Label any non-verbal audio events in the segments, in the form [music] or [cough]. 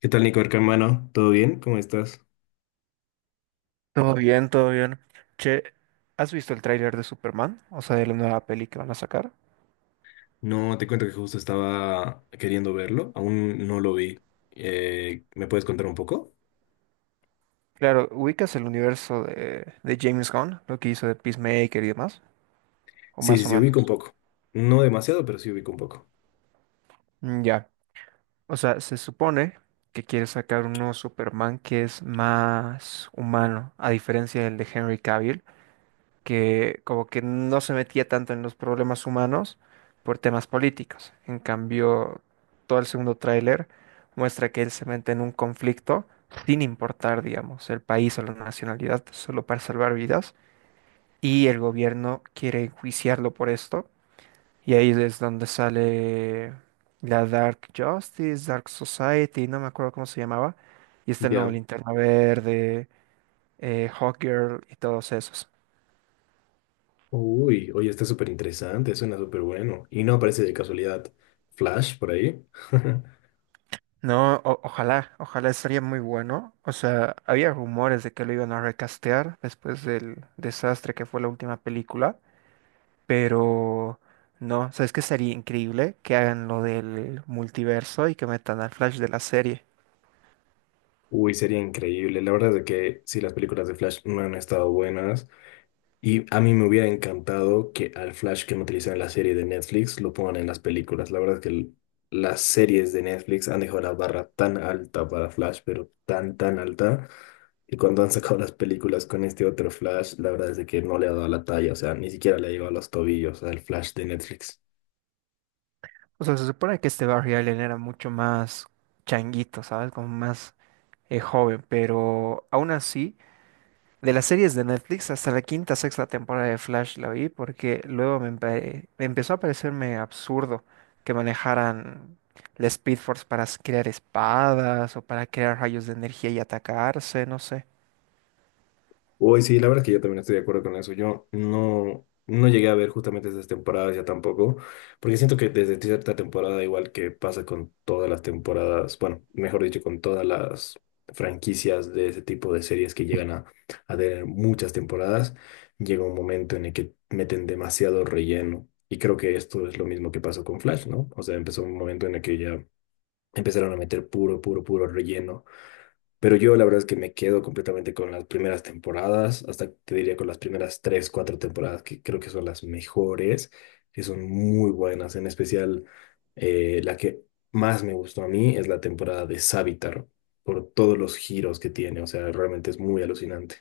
¿Qué tal, Nico, hermano? ¿Todo bien? ¿Cómo estás? Todo bien, todo bien. Che, ¿has visto el tráiler de Superman? O sea, de la nueva peli que van a sacar. No, te cuento que justo estaba queriendo verlo, aún no lo vi. ¿Me puedes contar un poco? Claro, ubicas el universo de James Gunn, lo que hizo de Peacemaker y demás, o Sí, sí, más o sí, ubico un menos. poco. No demasiado, pero sí ubico un poco. Ya. O sea, se supone que quiere sacar un nuevo Superman que es más humano, a diferencia del de Henry Cavill, que como que no se metía tanto en los problemas humanos por temas políticos. En cambio, todo el segundo tráiler muestra que él se mete en un conflicto sin importar, digamos, el país o la nacionalidad, solo para salvar vidas. Y el gobierno quiere enjuiciarlo por esto. Y ahí es donde sale la Dark Justice, Dark Society, no me acuerdo cómo se llamaba. Y está el nuevo Ya. Linterna Verde, Hawkgirl y todos esos. Uy, oye, está súper interesante, suena súper bueno. Y no aparece de casualidad Flash por ahí. [laughs] No, ojalá, ojalá estaría muy bueno. O sea, había rumores de que lo iban a recastear después del desastre que fue la última película, pero no, ¿sabes qué? Sería increíble que hagan lo del multiverso y que metan al Flash de la serie. Uy, sería increíble. La verdad es de que sí, las películas de Flash no han estado buenas. Y a mí me hubiera encantado que al Flash que han utilizado en la serie de Netflix lo pongan en las películas. La verdad es que las series de Netflix han dejado la barra tan alta para Flash, pero tan alta. Y cuando han sacado las películas con este otro Flash, la verdad es de que no le ha dado la talla, o sea, ni siquiera le ha llegado a los tobillos al Flash de Netflix. O sea, se supone que este Barry Allen era mucho más changuito, ¿sabes? Como más joven, pero aún así. De las series de Netflix, hasta la quinta, sexta temporada de Flash la vi porque luego me empezó a parecerme absurdo que manejaran la Speed Force para crear espadas o para crear rayos de energía y atacarse, no sé. Uy, sí, la verdad es que yo también estoy de acuerdo con eso. Yo no llegué a ver justamente esas temporadas ya tampoco, porque siento que desde cierta temporada, igual que pasa con todas las temporadas, bueno, mejor dicho, con todas las franquicias de ese tipo de series que llegan a tener muchas temporadas, llega un momento en el que meten demasiado relleno. Y creo que esto es lo mismo que pasó con Flash, ¿no? O sea, empezó un momento en el que ya empezaron a meter puro relleno, pero yo la verdad es que me quedo completamente con las primeras temporadas, hasta te diría con las primeras tres, cuatro temporadas, que creo que son las mejores, que son muy buenas. En especial, la que más me gustó a mí es la temporada de Savitar, por todos los giros que tiene. O sea, realmente es muy alucinante.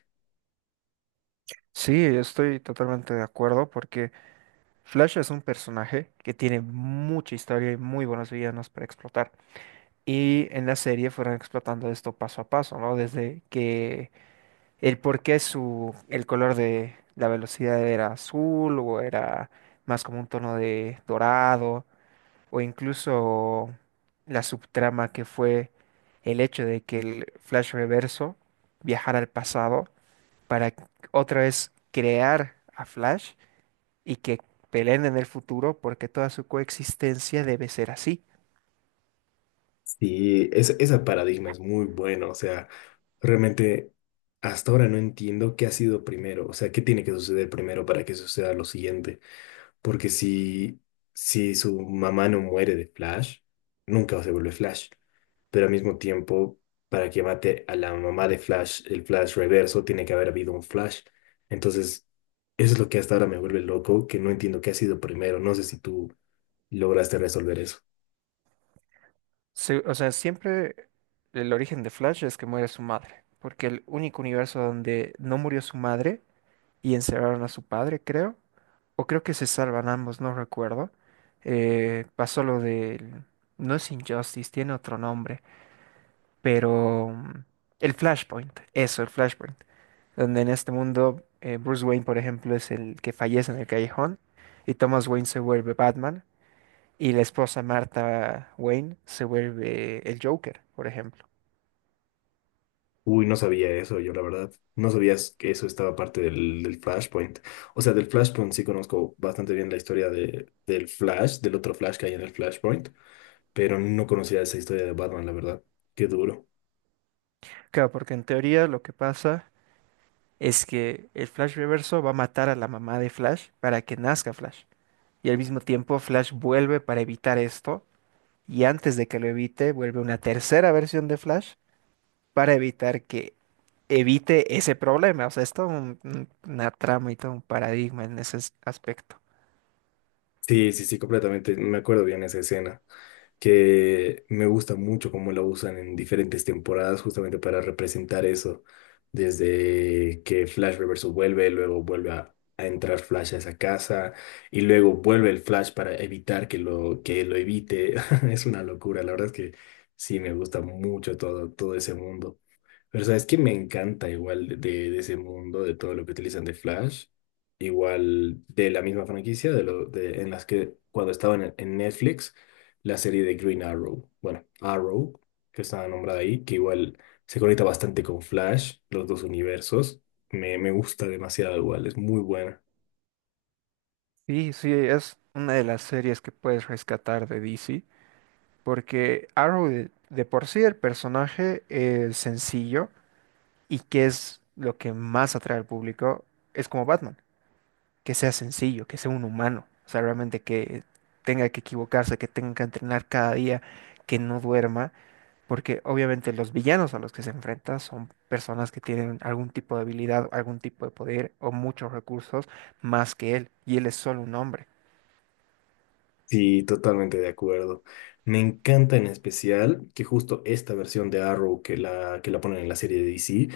Sí, estoy totalmente de acuerdo porque Flash es un personaje que tiene mucha historia y muy buenos villanos para explotar. Y en la serie fueron explotando esto paso a paso, ¿no? Desde que el por qué el color de la velocidad era azul o era más como un tono de dorado, o incluso la subtrama que fue el hecho de que el Flash Reverso viajara al pasado para otra vez crear a Flash y que peleen en el futuro porque toda su coexistencia debe ser así. Sí, es, esa paradigma es muy buena. O sea, realmente hasta ahora no entiendo qué ha sido primero. O sea, qué tiene que suceder primero para que suceda lo siguiente. Porque si su mamá no muere de Flash, nunca se vuelve Flash. Pero al mismo tiempo, para que mate a la mamá de Flash, el Flash reverso, tiene que haber habido un Flash. Entonces, eso es lo que hasta ahora me vuelve loco, que no entiendo qué ha sido primero. No sé si tú lograste resolver eso. O sea, siempre el origen de Flash es que muere su madre, porque el único universo donde no murió su madre y encerraron a su padre, creo. O creo que se salvan ambos, no recuerdo. Pasó lo del... No es Injustice, tiene otro nombre, pero... el Flashpoint, eso, el Flashpoint. Donde en este mundo Bruce Wayne, por ejemplo, es el que fallece en el callejón y Thomas Wayne se vuelve Batman y la esposa Martha Wayne se vuelve el Joker, por ejemplo. Uy, no sabía eso, yo la verdad. No sabías que eso estaba parte del Flashpoint. O sea, del Flashpoint sí conozco bastante bien la historia del Flash, del otro Flash que hay en el Flashpoint, pero no conocía esa historia de Batman, la verdad. Qué duro. Claro, porque en teoría lo que pasa es que el Flash Reverso va a matar a la mamá de Flash para que nazca Flash, y al mismo tiempo Flash vuelve para evitar esto y antes de que lo evite vuelve una tercera versión de Flash para evitar que evite ese problema. O sea, es todo una trama y todo un paradigma en ese aspecto. Sí, completamente. Me acuerdo bien esa escena, que me gusta mucho cómo lo usan en diferentes temporadas justamente para representar eso, desde que Flash Reverso vuelve, luego vuelve a entrar Flash a esa casa y luego vuelve el Flash para evitar que lo evite. [laughs] Es una locura, la verdad es que sí, me gusta mucho todo ese mundo. Pero sabes que me encanta igual de ese mundo, de todo lo que utilizan de Flash, igual de la misma franquicia, en las que cuando estaban en Netflix la serie de Green Arrow. Bueno, Arrow, que estaba nombrada ahí, que igual se conecta bastante con Flash, los dos universos. Me gusta demasiado igual, es muy buena. Sí, sí, es una de las series que puedes rescatar de DC porque Arrow de por sí el personaje es sencillo, y que es lo que más atrae al público es como Batman. Que sea sencillo, que sea un humano, o sea, realmente que tenga que equivocarse, que tenga que entrenar cada día, que no duerma, porque obviamente los villanos a los que se enfrenta son personas que tienen algún tipo de habilidad, algún tipo de poder o muchos recursos más que él, y él es solo un hombre. Sí, totalmente de acuerdo. Me encanta en especial que justo esta versión de Arrow que la ponen en la serie de DC,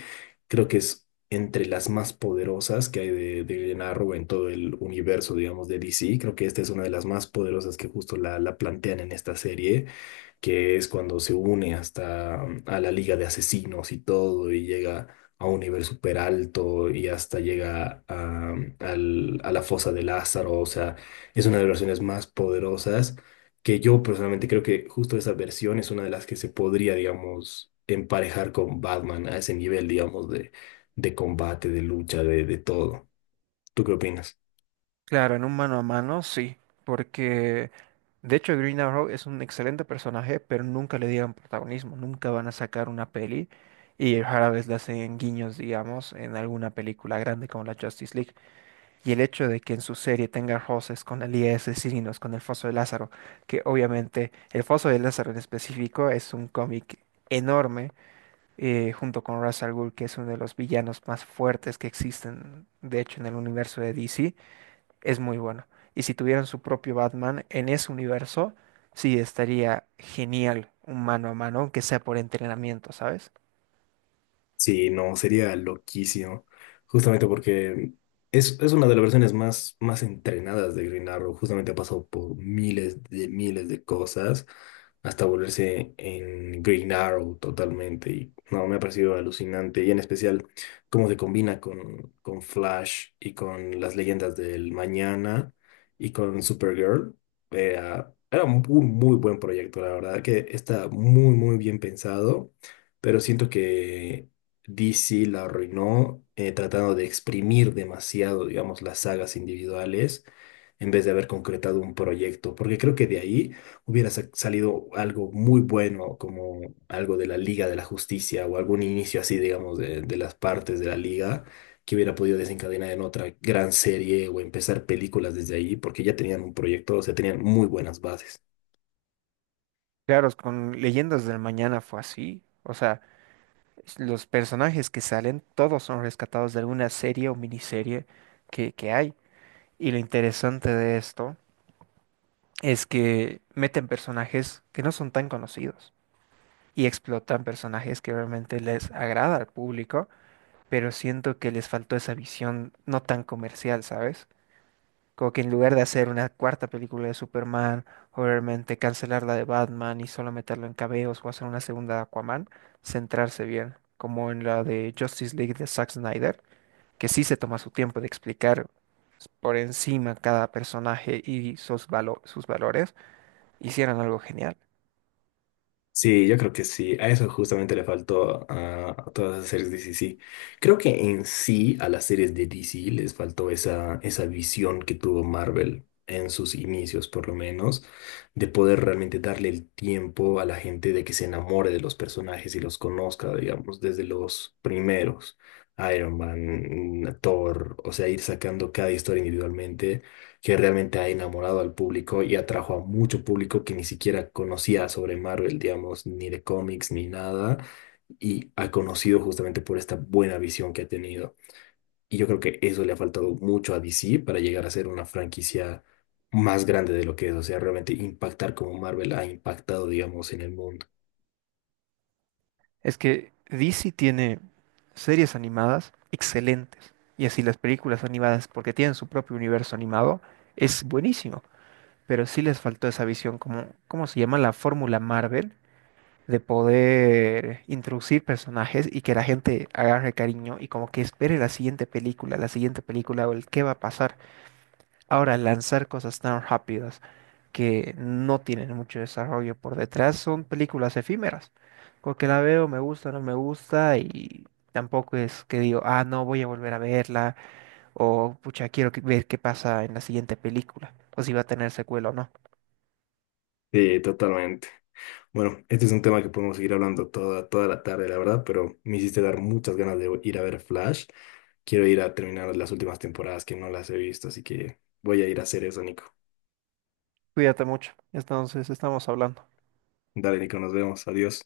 creo que es entre las más poderosas que hay de Arrow en todo el universo, digamos, de DC. Creo que esta es una de las más poderosas que justo la plantean en esta serie, que es cuando se une hasta mm, a la Liga de Asesinos y todo, y llega a un nivel súper alto y hasta llega a, mm, al- a la fosa de Lázaro. O sea, es una de las versiones más poderosas que yo personalmente creo que justo esa versión es una de las que se podría, digamos, emparejar con Batman a ese nivel, digamos, de combate, de lucha, de todo. ¿Tú qué opinas? Claro, en un mano a mano, sí, porque de hecho Green Arrow es un excelente personaje, pero nunca le dieron protagonismo, nunca van a sacar una peli. Y rara vez le hacen guiños, digamos, en alguna película grande como la Justice League. Y el hecho de que en su serie tenga roces con la de Asesinos, con el Foso de Lázaro, que obviamente el Foso de Lázaro en específico es un cómic enorme, junto con Ra's al Ghul, que es uno de los villanos más fuertes que existen, de hecho, en el universo de DC, es muy bueno. Y si tuvieran su propio Batman en ese universo, sí estaría genial un mano a mano, aunque sea por entrenamiento, ¿sabes? Sí, no, sería loquísimo. Justamente porque es una de las versiones más, más entrenadas de Green Arrow. Justamente ha pasado por miles de cosas hasta volverse en Green Arrow totalmente. Y no, me ha parecido alucinante. Y en especial cómo se combina con Flash y con las leyendas del mañana y con Supergirl. Era un muy, muy buen proyecto, la verdad, que está muy, muy bien pensado. Pero siento que DC la arruinó, tratando de exprimir demasiado, digamos, las sagas individuales en vez de haber concretado un proyecto, porque creo que de ahí hubiera salido algo muy bueno, como algo de la Liga de la Justicia o algún inicio así, digamos, de las partes de la Liga que hubiera podido desencadenar en otra gran serie o empezar películas desde ahí, porque ya tenían un proyecto, o sea, tenían muy buenas bases. Claro, con Leyendas del Mañana fue así. O sea, los personajes que salen, todos son rescatados de alguna serie o miniserie que hay. Y lo interesante de esto es que meten personajes que no son tan conocidos y explotan personajes que realmente les agrada al público, pero siento que les faltó esa visión no tan comercial, ¿sabes? Como que en lugar de hacer una cuarta película de Superman, o realmente cancelar la de Batman y solo meterlo en cameos, o hacer una segunda de Aquaman, centrarse bien, como en la de Justice League de Zack Snyder, que sí se toma su tiempo de explicar por encima cada personaje y sus sus valores, hicieran algo genial. Sí, yo creo que sí. A eso justamente le faltó a todas las series de DC. Sí, creo que en sí a las series de DC les faltó esa, esa visión que tuvo Marvel en sus inicios, por lo menos, de poder realmente darle el tiempo a la gente de que se enamore de los personajes y los conozca, digamos, desde los primeros. Iron Man, Thor, o sea, ir sacando cada historia individualmente, que realmente ha enamorado al público y atrajo a mucho público que ni siquiera conocía sobre Marvel, digamos, ni de cómics, ni nada, y ha conocido justamente por esta buena visión que ha tenido. Y yo creo que eso le ha faltado mucho a DC para llegar a ser una franquicia más grande de lo que es, o sea, realmente impactar como Marvel ha impactado, digamos, en el mundo. Es que DC tiene series animadas excelentes. Y así las películas animadas, porque tienen su propio universo animado, es buenísimo. Pero sí les faltó esa visión, como, ¿cómo se llama? La fórmula Marvel, de poder introducir personajes y que la gente agarre cariño y como que espere la siguiente película o el qué va a pasar. Ahora, lanzar cosas tan rápidas que no tienen mucho desarrollo por detrás son películas efímeras, porque la veo, me gusta, no me gusta y tampoco es que digo, ah, no, voy a volver a verla o pucha, ver qué pasa en la siguiente película o si va a tener secuela o no. Sí, totalmente. Bueno, este es un tema que podemos seguir hablando toda la tarde, la verdad, pero me hiciste dar muchas ganas de ir a ver Flash. Quiero ir a terminar las últimas temporadas que no las he visto, así que voy a ir a hacer eso, Nico. Cuídate mucho, entonces estamos hablando. Dale, Nico, nos vemos. Adiós.